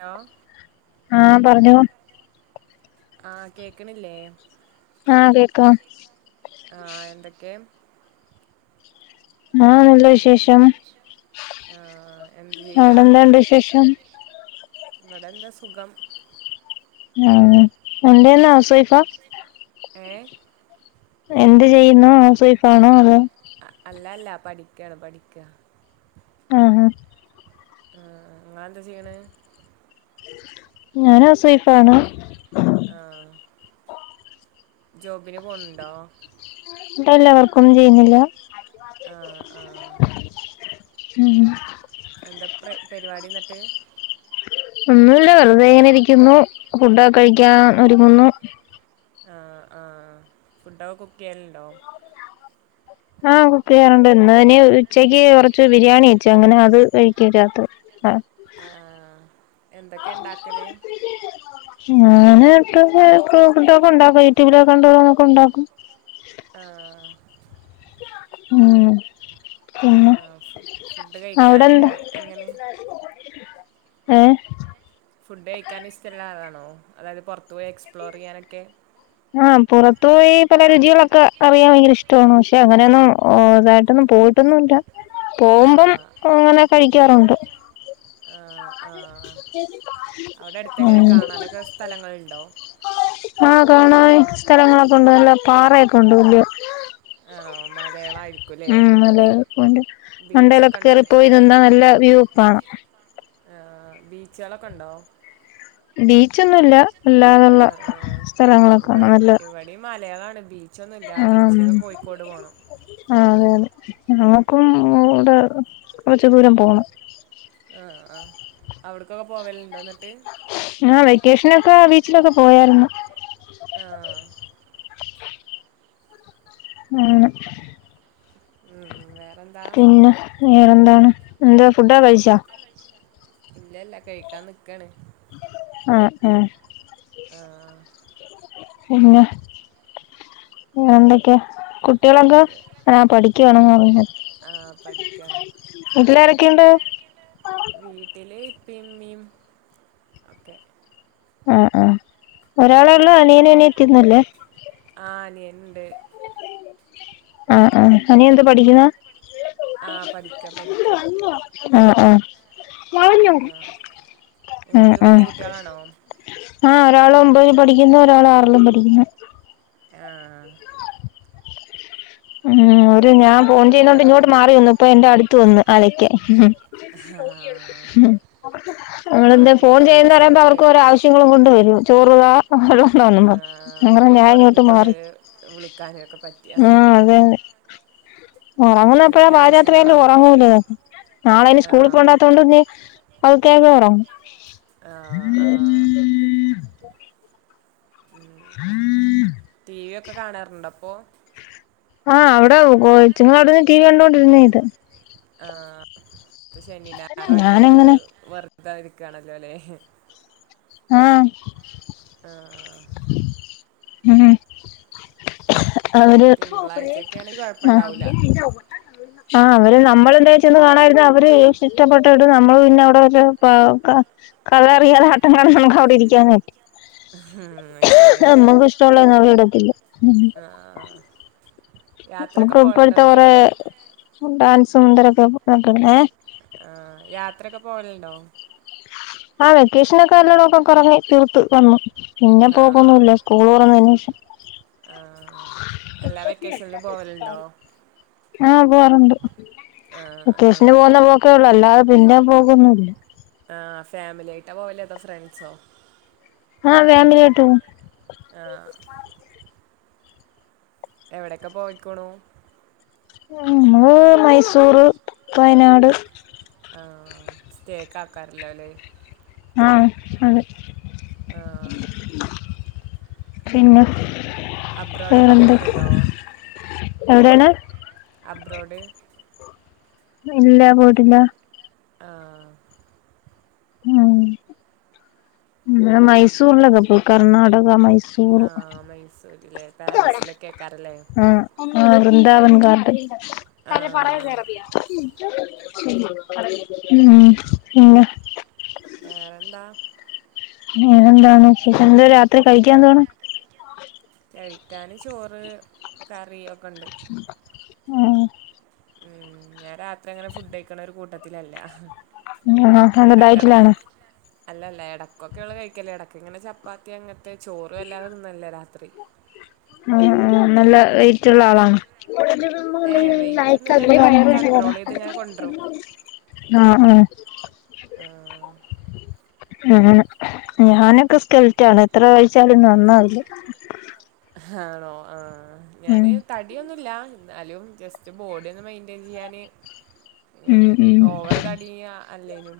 Hello ആ പറഞ്ഞോ ആ കേക്കണില്ലേ ആ കേക്കാം ആ എന്തൊക്കെ ആ നല്ല ഇഷ് [unintelligible] വിശേഷം ആ എന്ത് അവിടെന്താണ്ട് വിശേഷം ഇവിടെന്താ സുഖം ആ ഉണ്ടന്ന [unintelligible] വൈഫ ഏ എന്ത് ചെയ്യുന്നു ഹൗസ് വൈഫ് ആണോ അതോ അല്ലെ ല്ല പഠിക്കാണ് പഠിക്ക ആ ആ ആ നിങ്ങളെന്താ ചെയ്യണ ഞൻ ഹൗസ് വൈഫ്‌ ആണ് ആ ജോബിന് പോണൊണ്ടോ ഇൻഡ്ലാ വർക് ഒന്നും ചെയ്യുന്നില്ല ആ ആ ഉം എന്താ പ്ര പരിപാടി എന്നിട്ട് ഒന്നുമല്ല വെറുതെ ഇങ്ങനെ ഇരിക്കുന്നു ഫുഡൊക്കെ കഴിക്കാൻ ഒരുങ്ങുന്നു ആ ആ ഫുഡൊക്കെ കുക്ക് ചെയ്യാലുണ്ടോ ആഹ കുക്ക് ചെയ്യാറുണ്ട് ഇന്ന് ഇനി ഉച്ചക്ക് കൊറച്ച് ബിരിയാണി വച്ചു അങ്ങനെ അത് കഴിക്കരാരാത്രി ആ ആഹ എന്തൊക്കെയ ഉണ്ടാക്കല് ഞനോ [unintelligible] ക്കെ ഉണ്ടാക്കും യൂട്യൂബിലൊക്കെ ഉണ്ട നമക്ക ഉണ്ടാക്കും ആ ഉം പിന്നെ ആ ഫു ഫുഡ് അവിടെ കഴിക്കാന് എങ്ങനെ ഏ ഫുഡ് കഴിക്കാനൻ ഇഷ്ടമല്ലാതാണോ അതായത് പുറത്തു പോയി എക്സ്പ്ലോർയ്യാനൊക്കെ ആ പുറത്തു പോയി പല രുചികളൊക്കെ അറിയാൻ ഭയങ്കര ഇഷ്ടമാണ് പക്ഷെ അങ്ങനെയൊന്നും ഇതായിട്ടൊന്ന പോയി ഇട്ടോന്നുംല്ല പോവുമ്പം ആഹ് അങ്ങനെ കഴിക്കാറുണ്ട്. ആ ആ അവിടെ അടുത്ത് എങ്ങനെ കാണാനൊക്കെ സ്ഥലങ്ങൾഉണ്ടോ ആ കാണ സ്ഥലങ്ങളൊക്കെ ഉണ്ട് നല്ല പാറയൊക്കെ ഉണ്ട് വല്യ ആണോ മലകളായിരിക്കുംല്ലേ ഉം നല്ലണ്ട് ബീച്ചൊക്കെ മണ്ടയിലൊക്കെ ഉണ്ടോ അടുത്ത് കേയറിപ്പോയി കൂടി നിന്നാ നല്ല വ്യൂകാണാം ആ ബീച്ചകളൊക്കെ ഉണ്ടോ ബീച്ചൊന്നുംഇല്ല അല്ലാതുള്ള ആഹ് ആഹ് സ്ഥലങ്ങളൊക്കാണ് നല്ല ബീച്ചൊന്നുംഇല്ല ഇല്ല ആം ബീച്ചിലക്കെ കോഴിക്കോട് പോണം ഞങ്ങക്കും ഇവിടെ കൊറച്ച് ദൂരം പോണം ആഹ് ആഹ് അവിടക്കൊക്കെ പോവലുണ്ടോ എന്നിട്ട് ആ വെക്കേഷനൊക്കെ വീട്ടിലൊക്കെ പോയേരുന്നു. ആ ആണ് ഉം വേറെന്താ പിന്നെ വേറെന്താണ്. എന്താ ഫുഡൊക്കെ കഴിച്ചാ. ഇല്ല ഇല്ല കഴിക്കാൻ നിക്കാണ്. ആ ആ ആഹ് പിന്നെ എന്തൊക്കെയാ കു കുട്ടികളൊക്ക ആ പഠിക്കുവാണന്നു പറഞ്ഞു. ആഹ് പഠിക്കാണ് ക്കേണ്ട് വീട്ടില് ഇപ്പിം ഇമ്മീം ഒക്കെ ആ ആ ഒരാളെ ഉള്ളൂ. അനിയനും അനിയത്തി ഒന്നൂല്ലേ. ആഹ് അനിയനുണ്ട് ആ ആ അനിയനെന്ത് പഠിക്കുന്ന ആ പഠിക്ക പഠിക്ക ആ ആ ആ നിങ്ങൾക്ക് ആ വല്യ കുട്ടികളാണോ ആ ഒരാൾ ഒമ്പതി പഠിക്കുന്നു ഒരാള് ആറിലും പഠിക്കുന്നു. ആ [unintelligible] ആ അവര് ആഹ് ഞാൻ ഫോൺ പഠിക്കണ ചെയ്യണോണ്ട് കുട്ടികളാല്ലേ ഇങ്ങോട്ട് മാറി വന്നു ഇപ്പൊ എന്റെ അടുത്ത് വന്നു അലക്കാൻ. ആഹ് നമ്മൾ ആഹ് എന്താ ഫോൺ കേക്കണ്ട് ചെയ്യാന്ന് പറയുമ്പോ സൗണ്ട് അവർക്ക് ഓരോ ആവശ്യങ്ങളും കൊണ്ട് വരും ചോറ് താ [unintelligible] വന്ന് ആഹ് അങ്ങനെ ഞാൻ ഓരൊക്കെ ഇങ്ങോട്ട് ഉറങ്ങിയിട്ടുള്ള മാറി. വിളിക്കാനൊക്കെ പറ്റിയ ആ ഏ ഉറങ്ങുന്ന എപ്പോഴാ അല്ലെങ്കിൽ പാതിരാത്രിയായാലും ആവശ്യങ്ങളാവും ഉറങ്ങൂല. നാളെ അയ്ന് സ്കൂളിൽ ആഹ് പോണ്ടാത്തോണ്ട് ഇനി കേങ്ങേറും ആഹ് ആഹ് ഉം ടി വി ഒക്കെ കാണാറുണ്ട് അപ്പൊ. ആ അവിടെ കൊച്ചുങ്ങളവിടന്ന് ടി വി കണ്ടൊണ്ടിരുന്നേ ഇത്. ആ ഇപ്പ ശനി ഞായറ് ആയോണ്ട് ഞാനങ്ങനെ വ റുതാ ഇരിക്കാണല്ലോലെ. ആ [unintelligible] അവര് തിങ്കളാഴ്ചയൊക്കെ ആണെങ്കിൽ ആ കുഴപ്പമുണ്ടാവൂല ആ അവ ര് നമ്മൾ എന്താ ചെന്ന് കാണാൻ ഇരുന്നാ അവര് ഇഷ്ടപ്പെട്ടട്ട് നമ്മൾ പിന്നെ അവിടെ വെല്ലോം പ ക ക ചെറിയ ഒരാട്ടങ്ങളാണ് നമുക്കവിടെ ഇരിക്കാനായിട്ട്. ഉം, അത് ശരിയാ നമ്മക്ക് ഇഷ്ടമുള്ളതൊന്നും അവള് എടത്തില്ല. ആ യാത്രയൊക്കെ നമുക്ക് പോകലുണ്ടോ ഇപ്പഴത്തെ എന്നിട്ട് കൊറേ നിങ്ങള് ഡാൻസും [unintelligible] ഏ ആ യാത്രയൊക്കെ പോവലുണ്ടോ. ആ വെക്കേഷനൊക്കെ എല്ലോടൊക്കെ കറങ്ങി തീർത്ത് വന്നു. പിന്നെ ആ പോക്കൊന്നൂല്ല സ്കൂള് തൊറന്നതിന് ശേഷം. ആ എല്ലാ വെക്കേഷനിലും പോവലുണ്ടോ? ആ പോവാറുണ്ട്. ആ ആ വെക്കേഷന് പോകുന്ന പോക്കേ ഉള്ളു അല്ലാതെ പിന്നേ പോക്കൊന്നൂ ആ ഫാമിലിയായിട്ടാ പോവല് അതോ ഫ്രണ്ട്സോ? ആ ഫ്യാമിലിയായിട്ട് പോ ആ എവിടെക്കെ പോയിക്കോണു നമ്മള് മൈസൂർ വയനാട് ആ സ്റ്റേക്ക് ആക്കാറല്ലോ അല്ലേ ആ അതെ ആ പിന്നെ അബ്രോഡൊക്കെ വേറെന്തൊക്കെ പോയിട്ടുണ്ടോ? എവിടെയാണ് അബ്രോഡ്. ഇല്ല പോയിട്ടില്ല. ആ ആ മൈസൂർലക്കെ പോയി കർണടക മൈസൂർ ആ മൈസൂരിലെ പാലസിലൊക്കെ കേക്കാറില്ലേ ആ വൃന്ദാവൻഗാർഡൻ. ആഹ് ഉം പിന്നെ. വേറെന്താ വേറെന്താണ് വിശേഷം എന്തുവാ രാത്രി കഴിക്കാനെന്തുവാണ് കഴിക്കാന് ചോറ് കറി ഒക്കെ ഒണ്ട് ആ ഉം ഞാൻ രാത്രി അങ്ങനെ ഫുഡ് കഴിക്കണ ഒരു കൂട്ടത്തിലല്ല ആ അന്തതാ എടക്കടെ ഡയറ്റിലാണാ അല്ലല്ല. ഇടക്കൊക്കെ ഒള്ള് കഴിക്കല് ഇടക്കിങ്ങനെ ചപ്പാത്തി അങ്ങനത്തെ ചോറും വല്ലാതെ തിന്നലില്ല രാത്രി. ആ ആ നല്ല വെയിറ്റുള്ള ആളാണ് ഏഹ് വെയിറ്റ് ഒന്നുമില്ല എന്നാലും ഒന്ന് കൺട്രോൾ ചെയ്ത് ഇങ്ങനെ കൊണ്ടരും [unintelligible] ആ ആ ആ ഉം ഞാനൊക്കെ സ്കെലറ്റാണ് എത്ര കഴിച്ചാലും നന്നാവില്ല ആണോ ആ ഉം ഞാന് തടിയൊന്നുമില്ല എന്നാലും ജസ്റ്റ് ബോഡിയൊന്ന് മെയിൻറ്റയിൻ ചെയ്യാന് ഉം ഇങ്ങനെ ഉം ഓവറ് തടി അല്ലേനും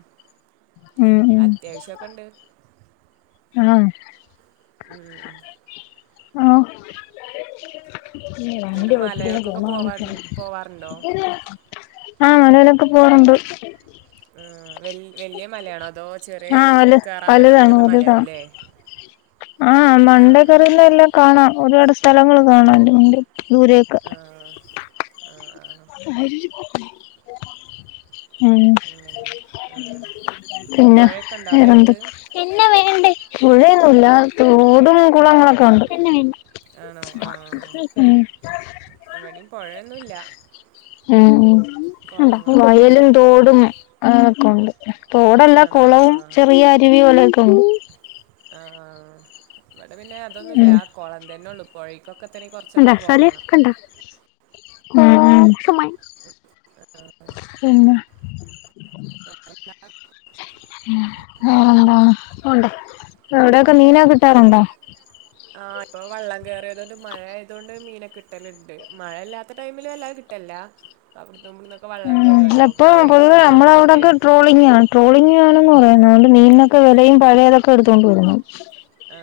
ഉം ഉം അത്യാവശ്യമൊക്കെ ഇണ്ട്. ആ ഉം ഓ [unintelligible] എന്നിട്ട് മലകൾക്കൊക്കെ പോവാൻ പോവാറുണ്ടോ? ആ അനുനൊക്കെ പൊന്നോണ്ട് ആ വല്യ മലയാണോ അതോ ചെറിയ ആഹ് വല് കേറാൻ പറ്റണ അങ്ങനത്തെ മലയാകുല്ലേ ആഹ മണ്ടെ കേറി നിന്ന എല്ലാം കാണാം. ഒരുപാട് സ്ഥലങ്ങള് കാണാം അയിന്റെ മണ്ടേ ദൂരേക്ക് ആ ആ ആ ഉം അങ്ങനെ ആ. പിന്നെ പൊഴയൊക്കെ ഉണ്ടോ അവിടെ അടുത്ത്? വേറെന്ത് പുഴയൊന്നുല്ല തോടും കുളങ്ങളൊക്കെ ഒണ്ട് ആണോ ആ ഇവിടെയും പൊഴയൊന്നുല്ല ഉം ഉം കൊളങ്ങളൊക്കെ തന്നെ. വയലും തോടും ഒക്കെ ഒണ്ട് തോടല്ല ആണോ? കുളവും ആ. ചെറിയ അരുവി പോലൊക്കെയൊണ്ട് ആഹ് ഇവിടെ പിന്നെ അതൊന്നുമില്ല ഉം കൊളം തന്നെ ഒള്ളു പൊഴക്കൊക്കെ തന്നെ കുറച്ചങ്ങോട്ട് പോവണം. ഉം ഉം പിന്നെ [unintelligible] ഉം വേറെന്താ അവിടെയൊക്കെ മീനൊക്കെ കിട്ടാറുണ്ടോ? ആ ഇപ്പൊ വള്ളം കയറിയതുകൊണ്ട് മഴയായതുകൊണ്ട് മീനൊക്ക കിട്ടലുണ്ട് മഴ അല്ലാത്ത ടൈമില് വല്ലാതെ കിട്ടലില്ല. ഇല്ലാ ഉം ഇപ്പൊ പൊതുവെ തോട്ട്ക്കൊക്കെ നമ്മളവിടൊക്കെ ട്രോളിങ്ങാണ്. ട്രോളിങ് ന്ന് പറയുന്ന് അതൊണ്ട് മീനിനൊക്കെ വെലയും പഴേതൊക്കെ എടുത്തോണ്ട് വരുന്ന്. ആ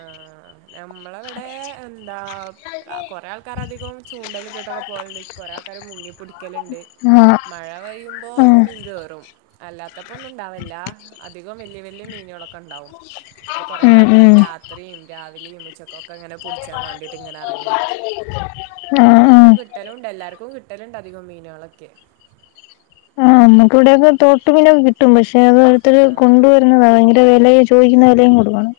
നമ്മളിവിടെ എന്താ കൊറെേ ആൾക്കാരധികം ചൂണ്ടയില് ഇട്ടിട്ടൊക്കെ പോകലുണ്ട്. കൊറെ ആൾക്കാ മുങ്ങിപ്പൊടിക്കലുണ്ട് ആഹ് മഴ പെയ്യുമ്പോ ആഹ് മീൻ കേറും. അല്ലാത്തപ്പോ ഒന്നും ഇണ്ടാവില്ല അധികം വലിയ വലിയ മീനുകളൊക്കെ ഉണ്ടാാവും ഇപ്പോൾ കുറേ ഉം ആൾക്കാർ ഉം രാത്രിയും രാവിലെയും ഉച്ചക്കൊക്കെ ഇങ്ങനെ പടിച്ചാൻ വേണ്ടിട്ട് ഇങ്ങനെ ഇറങ്ങിരിക്കും ആഹ് നല്ല ആഹ് കിട്ടലും ഉണ്ട് എല്ലാർക്കും കി കട്ടലിണ്ട് അധികം മീനുകളൊക്കെ ആ നമുക്ക ഇവിടെയൊക്കെ തോട്ടു പിന്നെൊക്കെ കിട്ടും പക്ഷേ അത അടുത്തൊരു ആഹ് കൊണ്ടുവരുന്നതാണ് ഭയങ്കര വില ചോദിക്കുന്ന വിലയും കൊടുക്കണം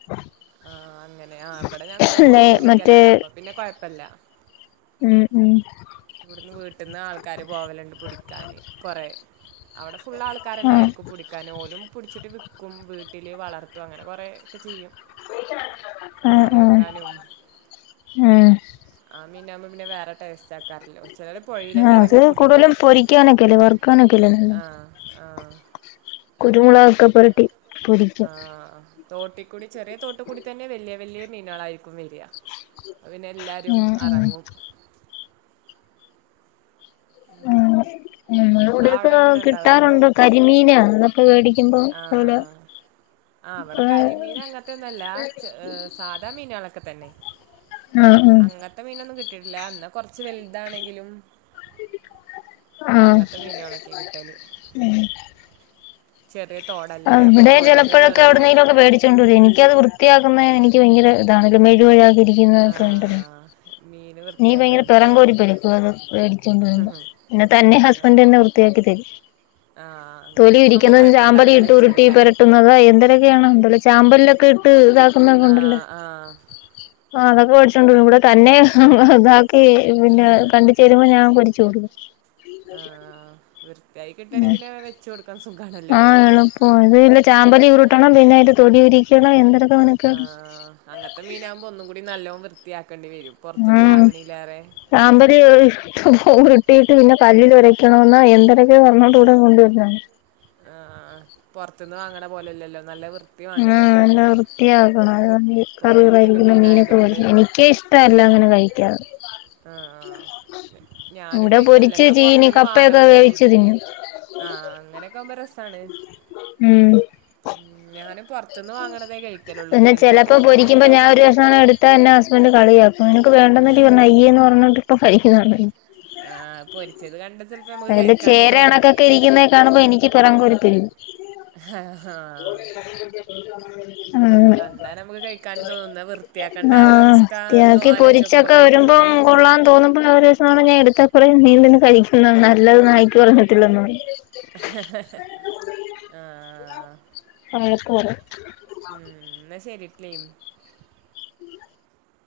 ആഹ അങ്ങനെ ആ ഇവിടെ ഞങ്ങൾ ല്ലേ പോയി മറ്റേ പിടിക്കലാണ് അപ്പൊ പിന്നെ കൊഴപ്പില്ല ഉം ഉം ഇവിടുന്ന് വീട്ടന്ന് ആൾക്കാര് പോവലുണ്ട് പിടിക്കാന് കൊറ അവിടെ ഫുള് ആൾക്കാരന്നെ ആഹ് ആയിരിക്കും പിടിക്കാൻ ഓലും പിടിച്ചിട്ട് ക്കും വീട്ടിൽ വളർത്തും അങ്ങനെ കുറേ ഒക്കെ ചെയ്യും ആഹ് കറി ഉഹ വെക്കാനും ഉഹ ആ മീന്നാകുമ്പ പിന്നെ വേറെ ടെസ്റ്റ്‌ ആ കറല്ലോ ചിലത് പുഴൽ തന്നെ ആഹ് അത് ഇറങ്ങി പുടിക്കും കൂടുതലും ഉം പൊരിക്കാനൊക്കെല്ലേ വറുക്കാനൊക്കെല്ലേ ആഹ് ആഹ് [inaudible] കുരുമുളകക്കെ പുരട്ടി പൊരിക്കും ആഹ തോട്ടിക്കൂടി ചെറിയ തോട്ട കൂടി തന്നെ വലിയ വല്യ മീനാളായിരിക്കും വരിയാ പിന്നെ എല്ലാരും ഉം ഉം അറങ്ങും ആഹ് ഉ ഇവിടെൊക്ക നിങ്ങളവിടെ എങ്ങനെ ഉണ്ടാവലുണ്ടോ കിട്ടാറുണ്ട് കരിമീന അതൊക്കെ മേടിക്കുമ്പോ അല ആഹ് ആഹ് അവിടെ കരിമീൻ അങ്ങത്തെ ഒന്നല്ല സാധാ മീനുകളള ആഹ് അങ്ങത്തെ മീന ട്ടില്ലന്നാ കൊറച്ച് വലുതാണെങ്കിലും ആഹ് അങ്ങനത്തെ മീനുകളളൊക്കെ കിട്ടല് ചെറിയ തോടല്ലേ അപ്പൊ വിടെ പുഴീന്ന് ചലഴക്ക കേറുമ്പോ എവിടെന്നേലും ക്കെ വേടിച്ചണ്ടരും എനിക്കത് വൃത്തിയാക്ക എനിക്ക് ഭയങ്ക ഇതണ മെഴുഴ ഇതാ ണ്ട ആഹ് മീന് നീ ഭയങ്കര പിറ വൃത്തിയാക്കണതില്ലേ കോടി പ എടുക്ക അത് മേടിച്ചൊണ്ട വരുമ്പോ ആഹ് എന്നന്ന തന്നെ ഹസ്ബൻഡ് എന്നെ വൃത്തിയാക്കി തേരി ആഹ് അങ്ങനെയൊക്കെുമ്പ കൊഴപ്പ ഇണ്ടാവൂല്ല ഇട്ട് ഉരുട്ടി പരട്ടുന്നത് എന്തരൊക്കെയല്ലോ ചാമ്പലിലൊക്കെ ഇട്ട് ഇട്ട് ണ്ടല്ലേ ആഹ് ആഹ് ആ അതൊക്കെ പഠിച്ചണ്ട ഇവിടെ തന്നെ പിന്നെ കണ്ട ചേരുമ്പോ ഞാൻ പൊരിച്ചുഡും ടാ പിന്ന വച്ച് ഉടക്ക ആഹ് എളുപ്പം അതല ചാമ്പലി ഉരുട്ടണം പിന്നെ അതി തൊടി ഉരിക്കണം എന്ത ആ അങ്ങനത്തെ മീനാകുമ്പോ ഒന്നും കൂടി നല്ലോണം വൃത്തിയാക്കി ഉം അമ്പറി കിട്ടീട്ട് പിന്നെ കല്ലിൽ ഒരയ്ക്കണന്ന് എന്തരൊക്കെ വന്നോട്ട കൂടെ കൊണ്ടുവരുന്നാണ് ആ പുറത്തന്ന് വാങ്ങണ പോലെല്ലല്ലോ നല്ല വൃത്തി ആഹ വേണ്ടിവരും ആ നല്ല മീനിന് വൃത്തിയാക്കണം അത പുഴീത്തൊക്കെ കറിറായിരിക്കുന്ന മീനൊക്കെ പഠ മീനായതുകൊണ്ട് എനിക്കേ ഇഷ്ടമല്ല അങ്ങനെ കഴിക്കാെ ആഹ ഞാനും ഇവിടെ കഴിക്കല പൊരിച്ച് ഞാൻ ചീനി പൊറത്തുന്ന് കപ്പയൊക്കെ വാങ്ങണതേ വേവിച്ച് തിന്നും ആഹ അങ്ങനെയൊക്കെ ആകുമ്പോ രസാണ് ഉം ഉം ഞാനും പുറത്തുന്ന് വാങ്ങണതേ കഴിക്കലുള്ളൂ പി ഇങ്ങനത്തെ ചെപ്പോ പൊരിക്കുമ്പോ തോട്ടുകൂടില്ല ഞാൻ ഒന്നും ഒരു കഷ്ണം എടുത്താ എന്നന്റെ ഹസ്ബൻഡ് കളിയ അപ്പ നിനക്ക് വേണ്ടന്നല്ല പറഞ്ഞ അയ്യ എന്ന് പറഞ്ഞിട്ട ഇപ്പൊ പരിക്കിക്കുന്നുണ്ട ആഹ പൊരിച്ചത് കണ്ട ചിലപ്പോ നമുക്ക് അതില് കഴിക്കാനും ചേര തോന്നും ഇണക്കൊക്കെ ഇരിക്കുന്നതേ കാണുമ്പോ എനിക്ക് പിറം കോ ഒരുപ്പരി ആഹ് ഹഹ ആഹ് കണ്ടാ നമുക്ക് കഴിക്കാും തോന്നുന്ന വൃത്തിയാക്കേണ്ട ആ ഒരു ആഹ് റിസ്ക്ാ ആലോചിു നോക്കുമ്പോ കഴിക്കൂല തോന്നുമ്പ ഒരു ദിസങ്ങാണം ഞാ എടുത്താപ്പറേം നീന്തിന് കഴിക്കുന്നത് നല്ലത് നായിക്ക് പറഞ്ഞിട്ടില്ലന്ന് പറയും. ആഹ് വഴക്ക് പറയും. ഉം എന്നാ ശെരി ട്ടിലിമ്